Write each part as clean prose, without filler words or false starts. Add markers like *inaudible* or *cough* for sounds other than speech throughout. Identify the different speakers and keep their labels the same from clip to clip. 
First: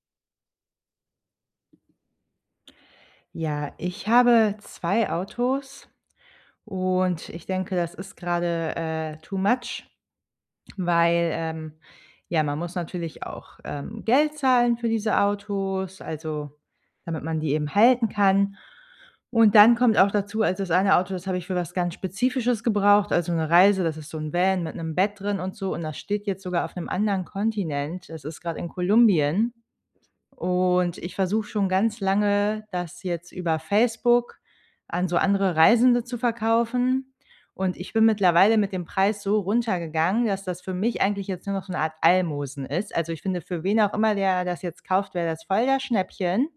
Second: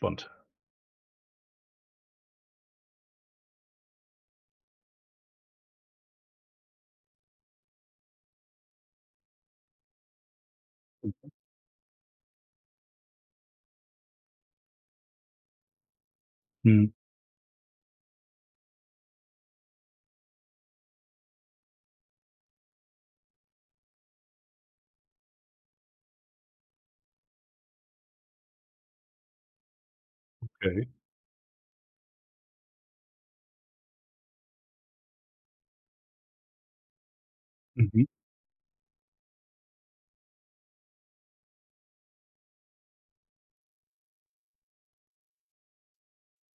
Speaker 1: Spannend.
Speaker 2: Ja, ich habe 2 Autos und ich denke, das ist gerade too much, weil, ja, man muss natürlich auch, Geld zahlen für diese Autos, also,
Speaker 1: Mhm,
Speaker 2: damit man die eben halten kann. Und dann kommt auch dazu also, das eine Auto, das habe ich für was ganz Spezifisches gebraucht, also, eine Reise, das ist so ein Van mit einem Bett drin und so und das steht jetzt sogar auf einem anderen Kontinent. Das ist gerade in Kolumbien.
Speaker 1: okay.
Speaker 2: Und ich versuche schon ganz lange, das jetzt über Facebook an so andere Reisende zu verkaufen. Und ich bin
Speaker 1: Mhm.
Speaker 2: mittlerweile mit dem Preis so runtergegangen, dass das für mich eigentlich jetzt nur noch so eine Art Almosen ist. Also, ich finde, für wen auch immer der das jetzt kauft, wäre das voll das Schnäppchen.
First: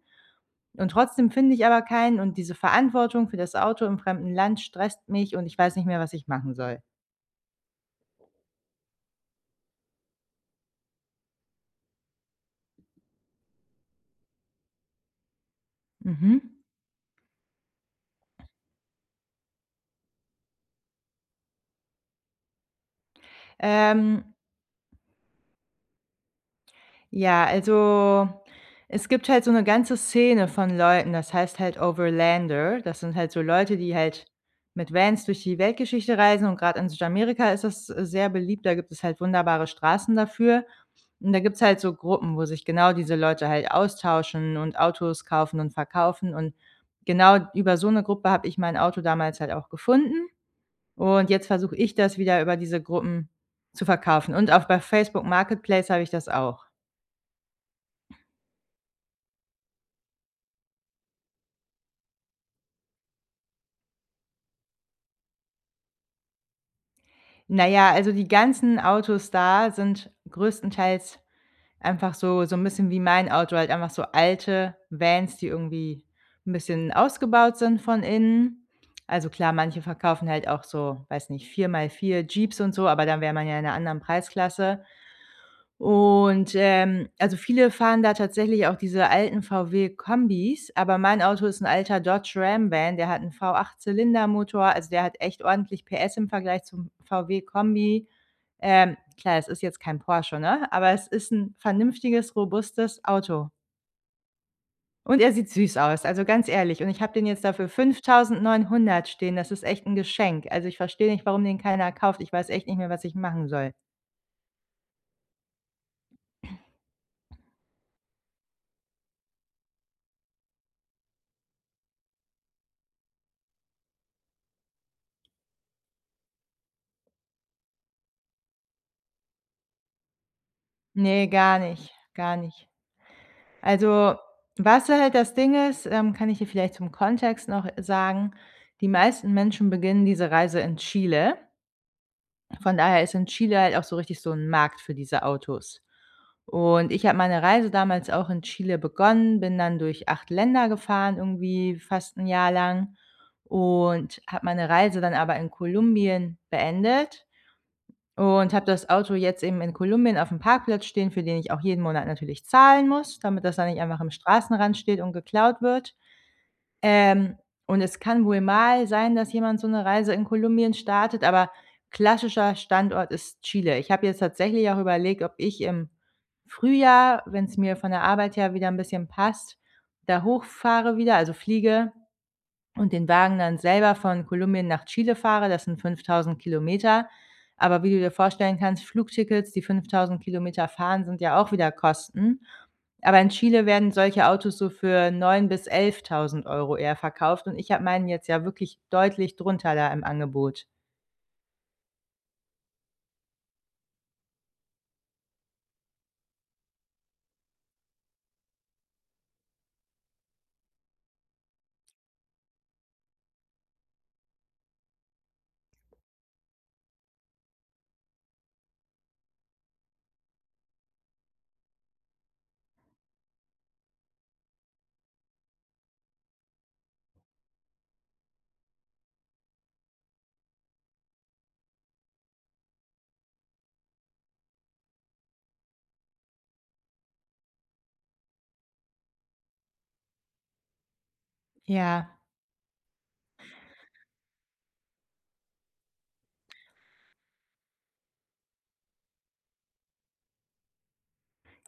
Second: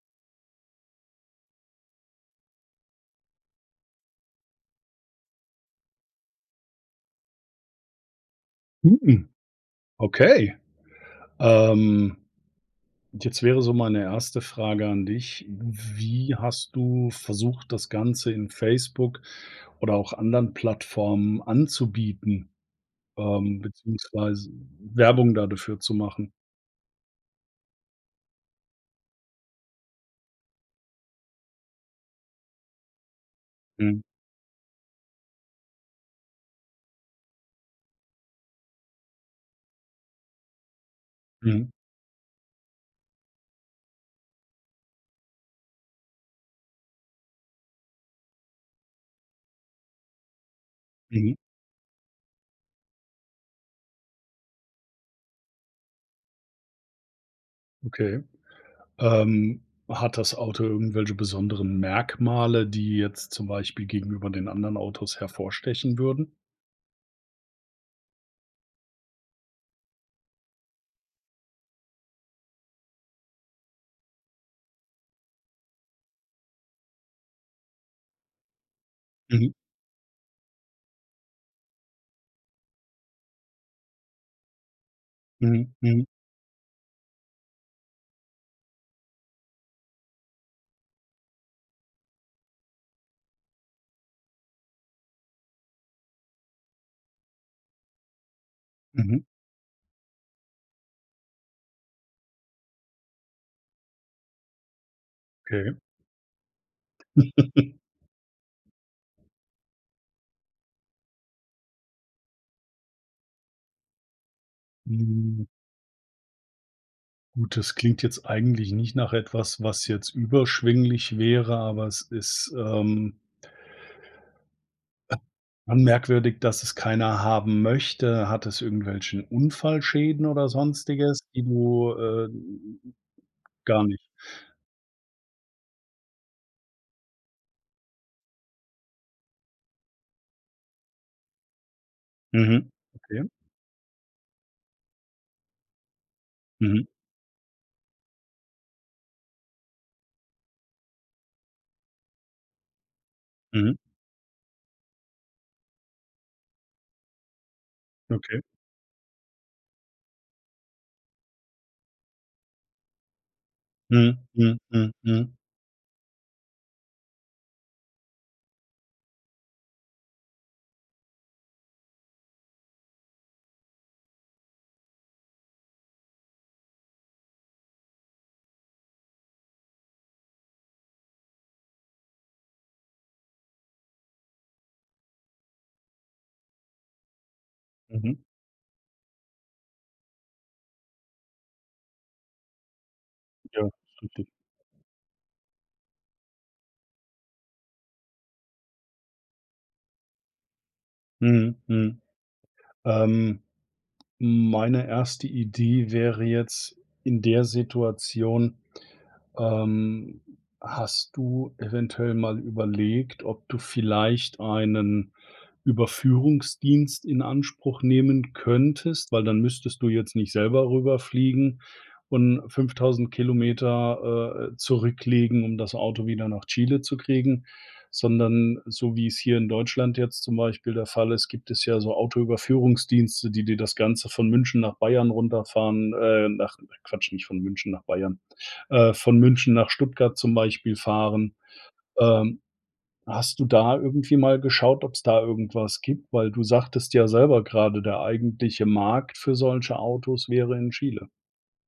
Speaker 2: Und trotzdem finde ich aber keinen und diese Verantwortung für das Auto im fremden Land stresst mich und ich weiß nicht mehr, was ich machen soll.
Speaker 1: Mhm. Okay. Ähm, jetzt wäre so meine erste Frage an dich. Wie
Speaker 2: Mhm.
Speaker 1: hast du versucht, das Ganze in Facebook oder auch anderen Plattformen anzubieten,
Speaker 2: Ähm
Speaker 1: beziehungsweise Werbung da dafür zu machen?
Speaker 2: Ja, also, es gibt halt so eine ganze Szene von Leuten, das heißt halt Overlander. Das sind halt so Leute, die
Speaker 1: Mhm.
Speaker 2: halt mit Vans durch die Weltgeschichte reisen und gerade in Südamerika ist das sehr beliebt. Da gibt es halt wunderbare Straßen dafür. Und da gibt's
Speaker 1: Mhm.
Speaker 2: halt so Gruppen, wo sich genau diese Leute halt austauschen und Autos kaufen und verkaufen. Und genau über so eine Gruppe habe ich mein Auto damals halt auch gefunden. Und
Speaker 1: Mhm.
Speaker 2: jetzt versuche ich das wieder über diese Gruppen zu verkaufen. Und auch bei Facebook Marketplace habe ich das auch.
Speaker 1: Okay. Ähm, hat das Auto irgendwelche besonderen Merkmale, die jetzt zum Beispiel gegenüber den anderen Autos hervorstechen würden?
Speaker 2: Na ja, also die ganzen Autos da sind größtenteils einfach so ein bisschen wie mein Auto, halt einfach so alte Vans, die irgendwie ein bisschen ausgebaut sind von innen. Also klar,
Speaker 1: Mhm.
Speaker 2: manche verkaufen halt auch so, weiß nicht, 4x4 Jeeps und so, aber dann wäre man ja in einer anderen Preisklasse.
Speaker 1: Mhm. Mhm.
Speaker 2: Und, also, viele fahren da tatsächlich auch diese alten VW-Kombis, aber mein Auto ist ein alter Dodge Ram Van, der hat einen V8-Zylindermotor, also, der hat echt ordentlich PS im Vergleich zum VW-Kombi.
Speaker 1: Mhm.
Speaker 2: Klar, es ist jetzt kein Porsche, ne, aber es ist ein vernünftiges, robustes Auto. Und er sieht
Speaker 1: Okay.
Speaker 2: süß aus, also, ganz ehrlich. Und ich habe den jetzt dafür für 5.900 stehen. Das ist echt ein Geschenk. Also, ich verstehe nicht, warum den keiner kauft. Ich weiß echt nicht mehr, was ich machen soll.
Speaker 1: Hm, gut, das klingt jetzt eigentlich nicht nach etwas, was jetzt überschwinglich wäre, aber es ist, schon merkwürdig, dass es keiner haben möchte. Hat es irgendwelchen Unfallschäden oder Sonstiges,
Speaker 2: Ne,
Speaker 1: die
Speaker 2: gar nicht,
Speaker 1: du,
Speaker 2: gar nicht.
Speaker 1: gar nicht?
Speaker 2: Also, was halt das Ding ist, kann ich dir vielleicht zum Kontext noch sagen. Die meisten Menschen beginnen diese Reise in Chile.
Speaker 1: Mhm.
Speaker 2: Von daher ist
Speaker 1: Okay.
Speaker 2: in Chile halt auch so richtig so ein Markt für diese Autos.
Speaker 1: Mhm.
Speaker 2: Und ich habe meine Reise damals auch in Chile begonnen, bin dann durch 8 Länder gefahren, irgendwie fast ein Jahr lang
Speaker 1: Mhm.
Speaker 2: und habe meine Reise dann aber in Kolumbien beendet
Speaker 1: Okay.
Speaker 2: und habe das Auto jetzt eben in Kolumbien auf dem Parkplatz stehen, für den ich auch jeden Monat natürlich zahlen muss, damit das dann nicht einfach
Speaker 1: Mhm.
Speaker 2: am
Speaker 1: Mhm.
Speaker 2: Straßenrand
Speaker 1: Mhm.
Speaker 2: steht und
Speaker 1: Mhm.
Speaker 2: geklaut wird. Ähm, und es kann wohl mal sein, dass jemand so eine Reise in Kolumbien startet, aber klassischer Standort ist Chile. Ich habe jetzt tatsächlich auch überlegt, ob ich im Frühjahr, wenn es mir von der Arbeit her wieder ein bisschen passt, da hochfahre wieder, also fliege und den Wagen dann selber von Kolumbien nach Chile fahre, das sind 5.000 Kilometer. Aber wie du dir
Speaker 1: Mhm.
Speaker 2: vorstellen kannst, Flugtickets, die 5.000 Kilometer fahren, sind ja auch wieder Kosten. Aber in Chile
Speaker 1: Ja,
Speaker 2: werden
Speaker 1: ist
Speaker 2: solche
Speaker 1: richtig.
Speaker 2: Autos so für 9.000 bis 11.000 Euro eher verkauft und ich habe meinen jetzt ja wirklich deutlich drunter da im Angebot.
Speaker 1: Mhm. Mhm. Ähm, meine erste Idee wäre jetzt in der Situation. Ähm, hast du eventuell mal überlegt, ob du vielleicht einen Überführungsdienst in Anspruch nehmen könntest, weil dann müsstest du jetzt nicht selber rüberfliegen und 5.000 Kilometer zurücklegen, um das Auto wieder nach Chile zu kriegen, sondern so wie es hier in Deutschland jetzt zum Beispiel der Fall ist, gibt es ja so Autoüberführungsdienste, die dir das Ganze von München nach Bayern runterfahren, nach Quatsch, nicht von München nach Bayern, von München nach Stuttgart zum Beispiel fahren.
Speaker 2: Ja.
Speaker 1: Ähm, Hast du da irgendwie mal geschaut, ob es da irgendwas gibt? Weil du sagtest ja selber gerade, der eigentliche Markt für solche Autos wäre in Chile.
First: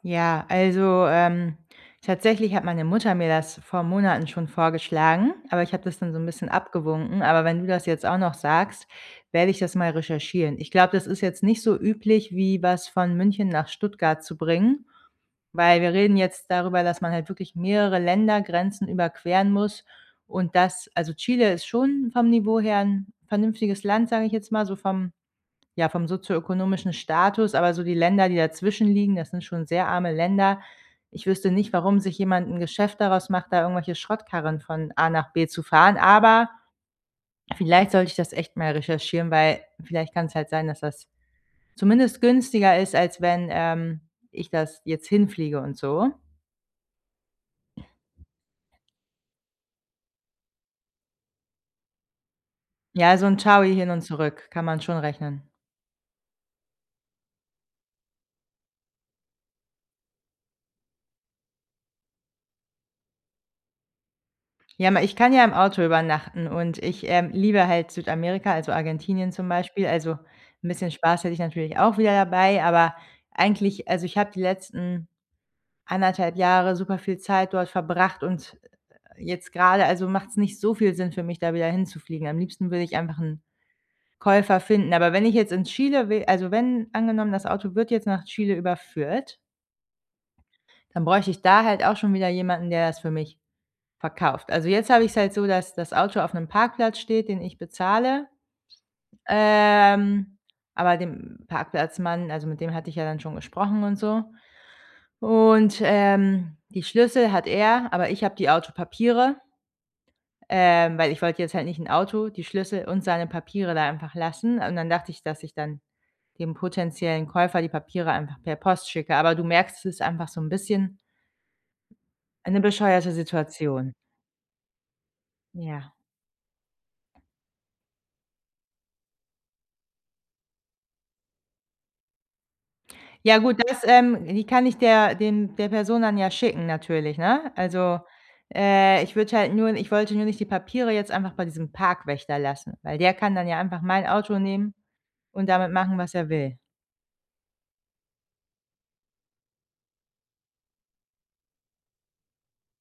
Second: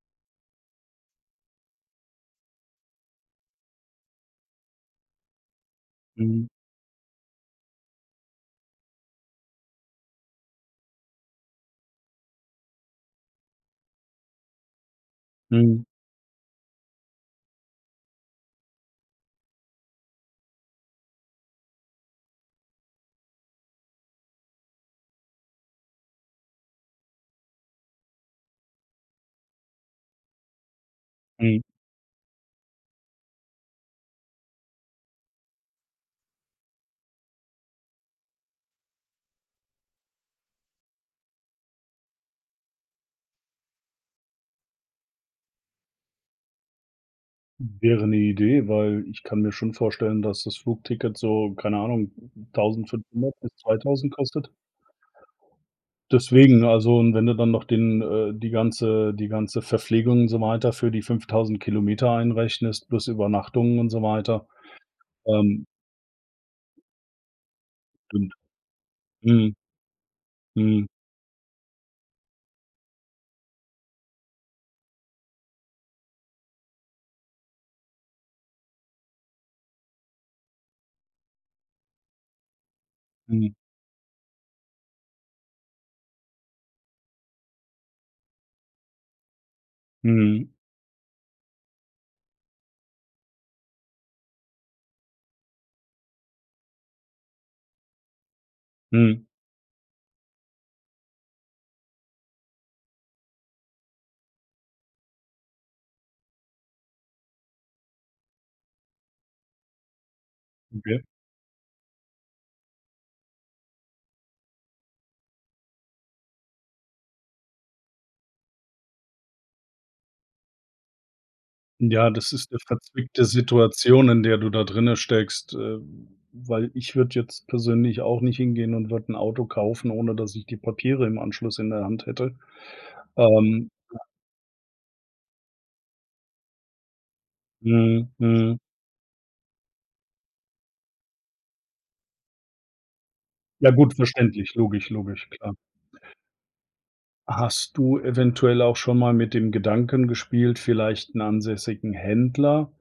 Speaker 2: Ja, also, tatsächlich hat meine Mutter mir das vor Monaten schon vorgeschlagen, aber ich habe das dann so ein
Speaker 1: Mhm,
Speaker 2: bisschen abgewunken. Aber wenn du das jetzt auch noch sagst, werde ich das mal recherchieren. Ich glaube, das ist jetzt nicht so üblich, wie was von München nach Stuttgart zu bringen, weil
Speaker 1: mhm,
Speaker 2: wir reden jetzt darüber, dass man halt wirklich mehrere Ländergrenzen überqueren muss und das also, Chile ist schon vom Niveau her ein vernünftiges Land, sage ich jetzt mal, so vom ja, vom sozioökonomischen Status, aber so die Länder, die dazwischen liegen, das sind schon sehr arme Länder. Ich wüsste
Speaker 1: mhm.
Speaker 2: nicht, warum sich jemand ein Geschäft daraus macht, da irgendwelche Schrottkarren von A nach B zu fahren, aber vielleicht sollte ich das echt mal recherchieren, weil vielleicht kann es halt sein, dass das zumindest günstiger ist, als wenn, ich das jetzt hinfliege und so.
Speaker 1: Wäre eine Idee, weil ich kann mir schon vorstellen, dass das Flugticket so, keine Ahnung,
Speaker 2: Ja, so ein
Speaker 1: 1.500 bis
Speaker 2: Chowi hin und
Speaker 1: 2.000
Speaker 2: zurück
Speaker 1: kostet.
Speaker 2: kann man schon rechnen.
Speaker 1: Deswegen, also, und wenn du dann noch den die ganze Verpflegung und so weiter für die 5.000 Kilometer einrechnest, plus Übernachtungen und so weiter,
Speaker 2: Ja, ma ich kann ja im
Speaker 1: ähm,
Speaker 2: Auto übernachten und ich, liebe halt
Speaker 1: stimmt.
Speaker 2: Südamerika, also Argentinien zum
Speaker 1: Mhm,
Speaker 2: Beispiel. Also, ein
Speaker 1: mhm,
Speaker 2: bisschen Spaß hätte ich natürlich auch wieder dabei, aber eigentlich also, ich habe die letzten anderthalb Jahre super viel Zeit dort verbracht und jetzt gerade, also, macht es nicht so viel Sinn für mich, da wieder hinzufliegen. Am liebsten würde ich einfach einen
Speaker 1: mhm,
Speaker 2: Käufer finden. Aber wenn ich jetzt in Chile will, also, wenn angenommen, das Auto wird jetzt nach Chile überführt,
Speaker 1: mhm,
Speaker 2: dann bräuchte ich da halt auch schon wieder jemanden, der das für mich verkauft. Also, jetzt habe ich es halt so, dass das Auto auf einem Parkplatz steht, den ich bezahle.
Speaker 1: mhm,
Speaker 2: Ähm, aber dem Parkplatzmann also, mit dem hatte ich ja dann schon gesprochen und so. Und, die Schlüssel hat er, aber ich habe die Autopapiere,
Speaker 1: okay.
Speaker 2: weil ich wollte jetzt halt nicht ein Auto, die Schlüssel und seine Papiere da einfach lassen. Und dann dachte ich, dass ich dann dem potenziellen Käufer die Papiere einfach per Post schicke. Aber du merkst, es ist einfach so ein bisschen
Speaker 1: Ja, das ist 'ne
Speaker 2: eine bescheuerte
Speaker 1: verzwickte
Speaker 2: Situation.
Speaker 1: Situation, in der du da drinne steckst,
Speaker 2: Ja.
Speaker 1: weil ich würde jetzt persönlich auch nicht hingehen und würde 'n Auto kaufen, ohne dass ich die Papiere im Anschluss in der Hand hätte.
Speaker 2: Ja gut,
Speaker 1: Ähm,
Speaker 2: die kann ich der Person dann ja schicken natürlich, ne? Also,
Speaker 1: mhm, mhm.
Speaker 2: ich wollte nur nicht die Papiere jetzt einfach bei diesem Parkwächter lassen, weil der kann dann ja
Speaker 1: Ja
Speaker 2: einfach
Speaker 1: gut,
Speaker 2: mein Auto
Speaker 1: verständlich,
Speaker 2: nehmen
Speaker 1: logisch, logisch,
Speaker 2: und
Speaker 1: klar.
Speaker 2: damit machen, was er will.
Speaker 1: Hast du eventuell auch schon mal mit dem Gedanken gespielt, vielleicht 'n ansässigen Händler,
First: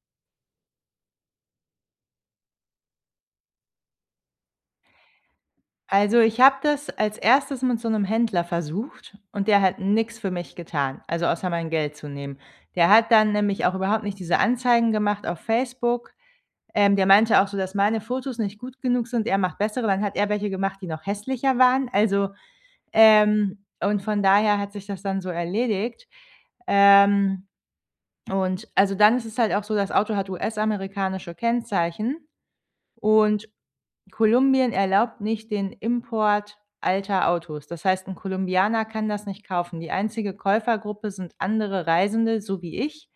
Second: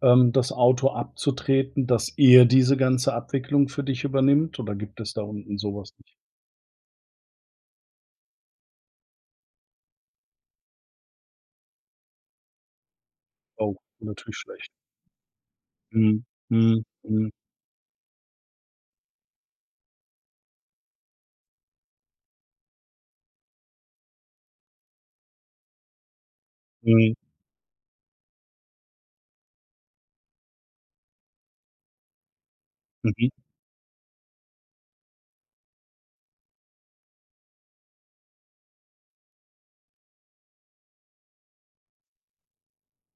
Speaker 1: das Auto abzutreten, dass er diese ganze Abwicklung für dich übernimmt oder gibt es da unten so was nicht?
Speaker 2: Also, ich habe das als erstes mit so 'nem Händler versucht und der hat nix für mich getan, also außer mein Geld zu nehmen. Der hat dann nämlich auch
Speaker 1: Oh,
Speaker 2: überhaupt nicht
Speaker 1: natürlich
Speaker 2: diese
Speaker 1: schlecht.
Speaker 2: Anzeigen gemacht auf Facebook.
Speaker 1: Mhm, mhm,
Speaker 2: Der
Speaker 1: mhm.
Speaker 2: meinte auch so, dass meine Fotos nicht gut genug sind, er macht bessere, dann hat er welche gemacht, die noch hässlicher waren. Also und von daher hat sich das dann so erledigt.
Speaker 1: Mhm,
Speaker 2: Ähm, und also, dann ist es halt auch so, das Auto hat US-amerikanische Kennzeichen
Speaker 1: mhm,
Speaker 2: und Kolumbien erlaubt nicht den Import alter Autos. Das heißt, 'n Kolumbianer kann das nicht kaufen. Die einzige Käufergruppe sind andere Reisende, so wie ich,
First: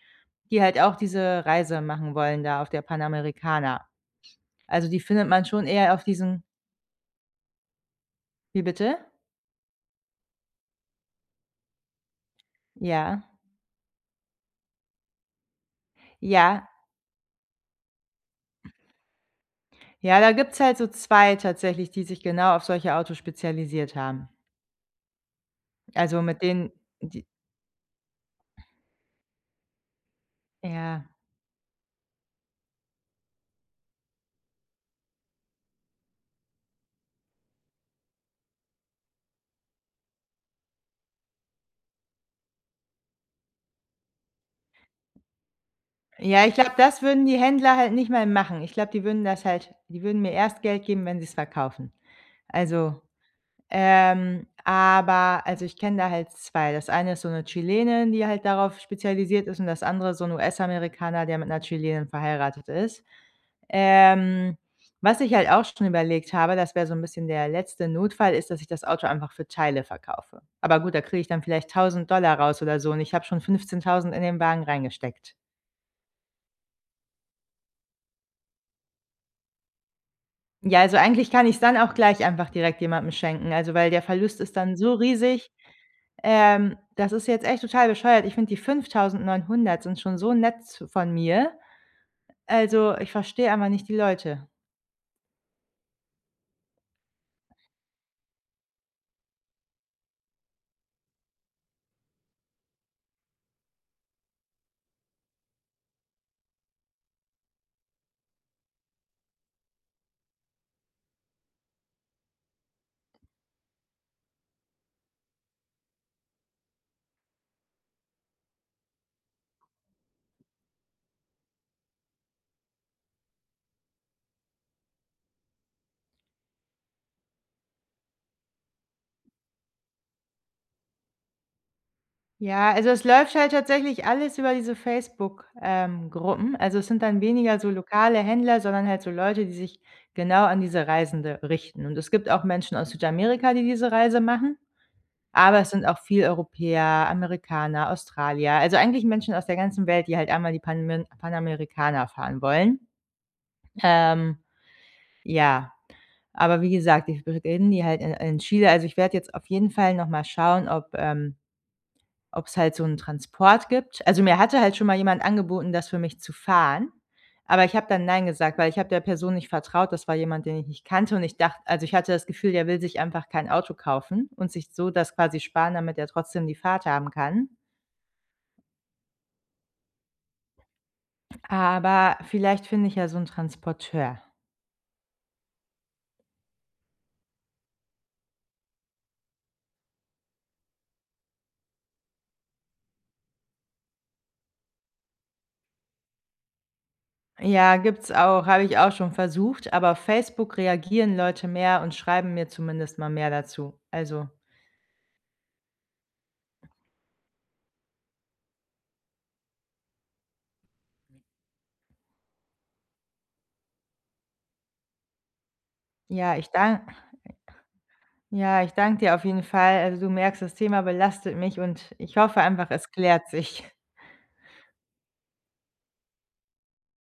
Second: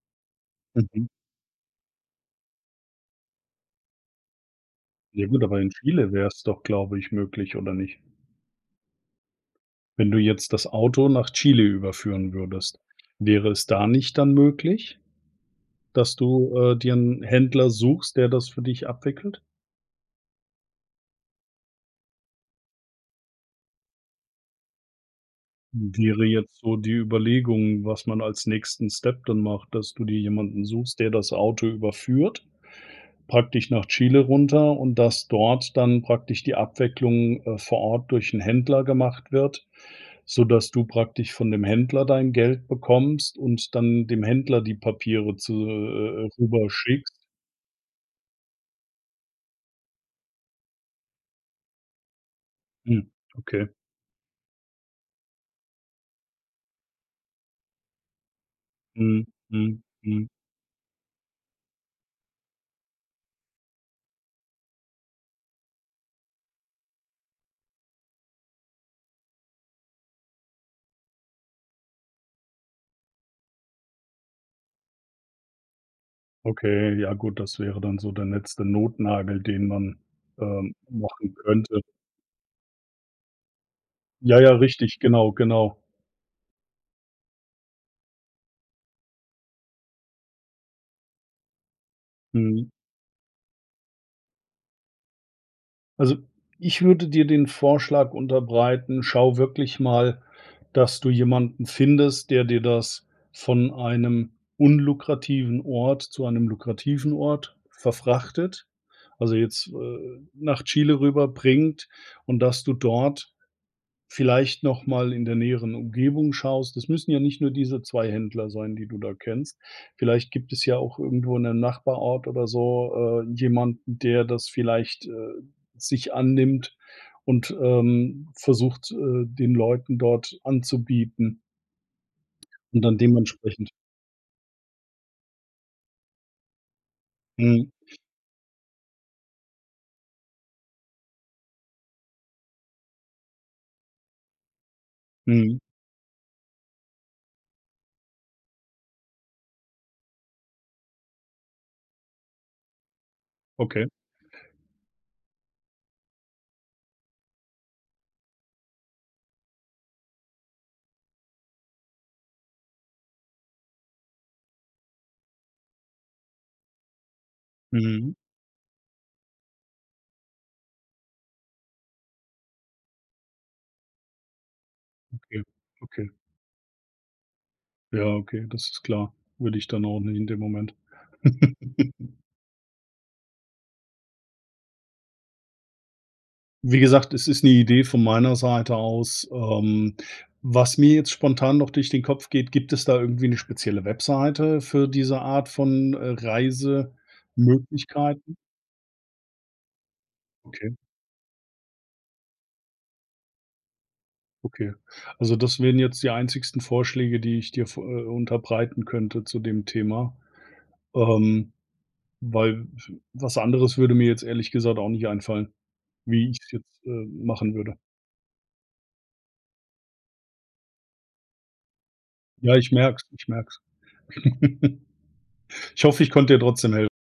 Speaker 2: die halt auch
Speaker 1: mhm.
Speaker 2: diese Reise machen wollen da auf der Panamericana. Also, die
Speaker 1: Ja
Speaker 2: findet
Speaker 1: gut,
Speaker 2: man
Speaker 1: aber
Speaker 2: schon
Speaker 1: in
Speaker 2: eher auf
Speaker 1: Chile wäre es
Speaker 2: diesen.
Speaker 1: doch, glaube ich, möglich, oder nicht?
Speaker 2: Wie bitte?
Speaker 1: Wenn du jetzt das Auto nach Chile überführen würdest,
Speaker 2: Ja.
Speaker 1: wäre es da nicht dann möglich, dass du,
Speaker 2: Ja,
Speaker 1: dir 'n Händler suchst, der das für dich abwickelt?
Speaker 2: ja, da gibt's halt so 2 tatsächlich, die sich genau auf solche Autos spezialisiert haben. Also,
Speaker 1: Wäre
Speaker 2: mit
Speaker 1: jetzt
Speaker 2: denen
Speaker 1: so die
Speaker 2: die
Speaker 1: Überlegung, was man als nächsten Step dann macht, dass du dir jemanden suchst,
Speaker 2: ja.
Speaker 1: der das Auto überführt, praktisch nach Chile runter, und dass dort dann praktisch die Abwicklung, vor Ort durch 'n Händler gemacht wird, sodass du praktisch von dem Händler dein Geld bekommst und dann dem Händler die Papiere zu
Speaker 2: Ja, ich
Speaker 1: rüber
Speaker 2: glaube, das
Speaker 1: schickst.
Speaker 2: würden die Händler halt nicht mal machen. Ich glaube, die würden mir erst Geld geben, wenn sie's verkaufen. Also,
Speaker 1: Hm, okay.
Speaker 2: aber also, ich kenne da halt 2. Das eine ist so eine Chilenin, die halt darauf
Speaker 1: Mhm,
Speaker 2: spezialisiert ist und
Speaker 1: mhm,
Speaker 2: das andere so
Speaker 1: mhm.
Speaker 2: 'n US-Amerikaner, der mit einer Chilenin verheiratet ist. Ähm, was ich halt auch schon überlegt habe, das wäre so 'n bisschen der letzte Notfall, ist, dass ich das Auto einfach für Teile verkaufe. Aber gut, da kriege ich dann vielleicht $1.000 raus oder so und ich habe schon 15.000 in den Wagen reingesteckt.
Speaker 1: Okay, ja gut, das wäre dann so der letzte Notnagel, den man,
Speaker 2: Ja, also eigentlich
Speaker 1: machen
Speaker 2: kann ich's dann
Speaker 1: könnte.
Speaker 2: auch gleich einfach direkt jemandem schenken, also weil der Verlust
Speaker 1: Ja, ja,
Speaker 2: ist dann so
Speaker 1: richtig, genau,
Speaker 2: riesig.
Speaker 1: genau.
Speaker 2: Das ist jetzt echt total bescheuert. Ich finde, die 5.900 sind schon so nett von mir.
Speaker 1: Mhm.
Speaker 2: Also, ich verstehe einfach nicht die Leute.
Speaker 1: Also, ich würde dir den Vorschlag unterbreiten, schau wirklich mal, dass du jemanden findest, der dir das von einem unlukrativen Ort zu einem lukrativen Ort verfrachtet, also jetzt, nach Chile rüber bringt, und dass du dort vielleicht noch mal in der näheren Umgebung schaust. Das müssen ja nicht nur diese 2 Händler sein, die du da kennst. Vielleicht gibt es ja auch irgendwo in einem Nachbarort oder so, jemanden, der das vielleicht, sich annimmt und, versucht, den Leuten dort anzubieten
Speaker 2: Ja,
Speaker 1: und
Speaker 2: also
Speaker 1: dann
Speaker 2: es läuft halt
Speaker 1: dementsprechend
Speaker 2: tatsächlich alles über diese Facebook, Gruppen. Also, es sind dann weniger
Speaker 1: mhm,
Speaker 2: so lokale Händler, sondern halt so Leute, die sich genau an diese Reisende richten. Und es gibt auch Menschen aus Südamerika, die diese Reise machen,
Speaker 1: mhm,
Speaker 2: aber es sind auch viel Europäer, Amerikaner, Australier, also eigentlich Menschen aus der ganzen Welt, die halt einmal die Panmin Panamericana fahren wollen.
Speaker 1: okay,
Speaker 2: Ähm, ja, aber wie gesagt, ich bin die halt in Chile. Also, ich werde jetzt auf jeden Fall noch mal schauen, ob es halt so 'n Transport gibt. Also, mir hatte halt schon mal jemand angeboten, das für mich zu fahren, aber ich habe dann
Speaker 1: mhm,
Speaker 2: nein gesagt, weil ich habe der Person nicht vertraut. Das war jemand, den ich nicht kannte und ich dachte also, ich hatte das Gefühl, der will sich einfach kein Auto kaufen und sich so das quasi
Speaker 1: okay,
Speaker 2: sparen, damit er
Speaker 1: okay.
Speaker 2: trotzdem die Fahrt haben kann.
Speaker 1: Ja, okay, das ist klar. Würde ich dann auch nicht in dem Moment. *laughs*
Speaker 2: Aber vielleicht finde ich ja so 'n Transporteur.
Speaker 1: Wie gesagt, es ist 'ne Idee von meiner Seite aus. Was mir jetzt spontan noch durch den Kopf geht, gibt es da irgendwie 'ne spezielle Webseite für diese Art von,
Speaker 2: Ja, gibt's
Speaker 1: Reisemöglichkeiten?
Speaker 2: auch, habe ich auch schon versucht, aber auf Facebook
Speaker 1: Okay,
Speaker 2: reagieren Leute mehr und schreiben mir zumindest mal mehr dazu. Also,
Speaker 1: okay. Also, das wären jetzt die einzigsten Vorschläge, die ich dir v unterbreiten könnte zu dem Thema, ähm, weil w was anderes würde mir jetzt ehrlich gesagt auch nicht einfallen, wie
Speaker 2: ja, ich
Speaker 1: ich's
Speaker 2: dank
Speaker 1: jetzt, machen würde.
Speaker 2: ja, ich danke dir auf jeden Fall. Also, du merkst, das Thema belastet mich und ich hoffe
Speaker 1: Ja,
Speaker 2: einfach,
Speaker 1: ich
Speaker 2: es
Speaker 1: merke es,
Speaker 2: klärt
Speaker 1: ich merke es.
Speaker 2: sich.
Speaker 1: *laughs* Ich hoffe, ich konnte dir trotzdem hel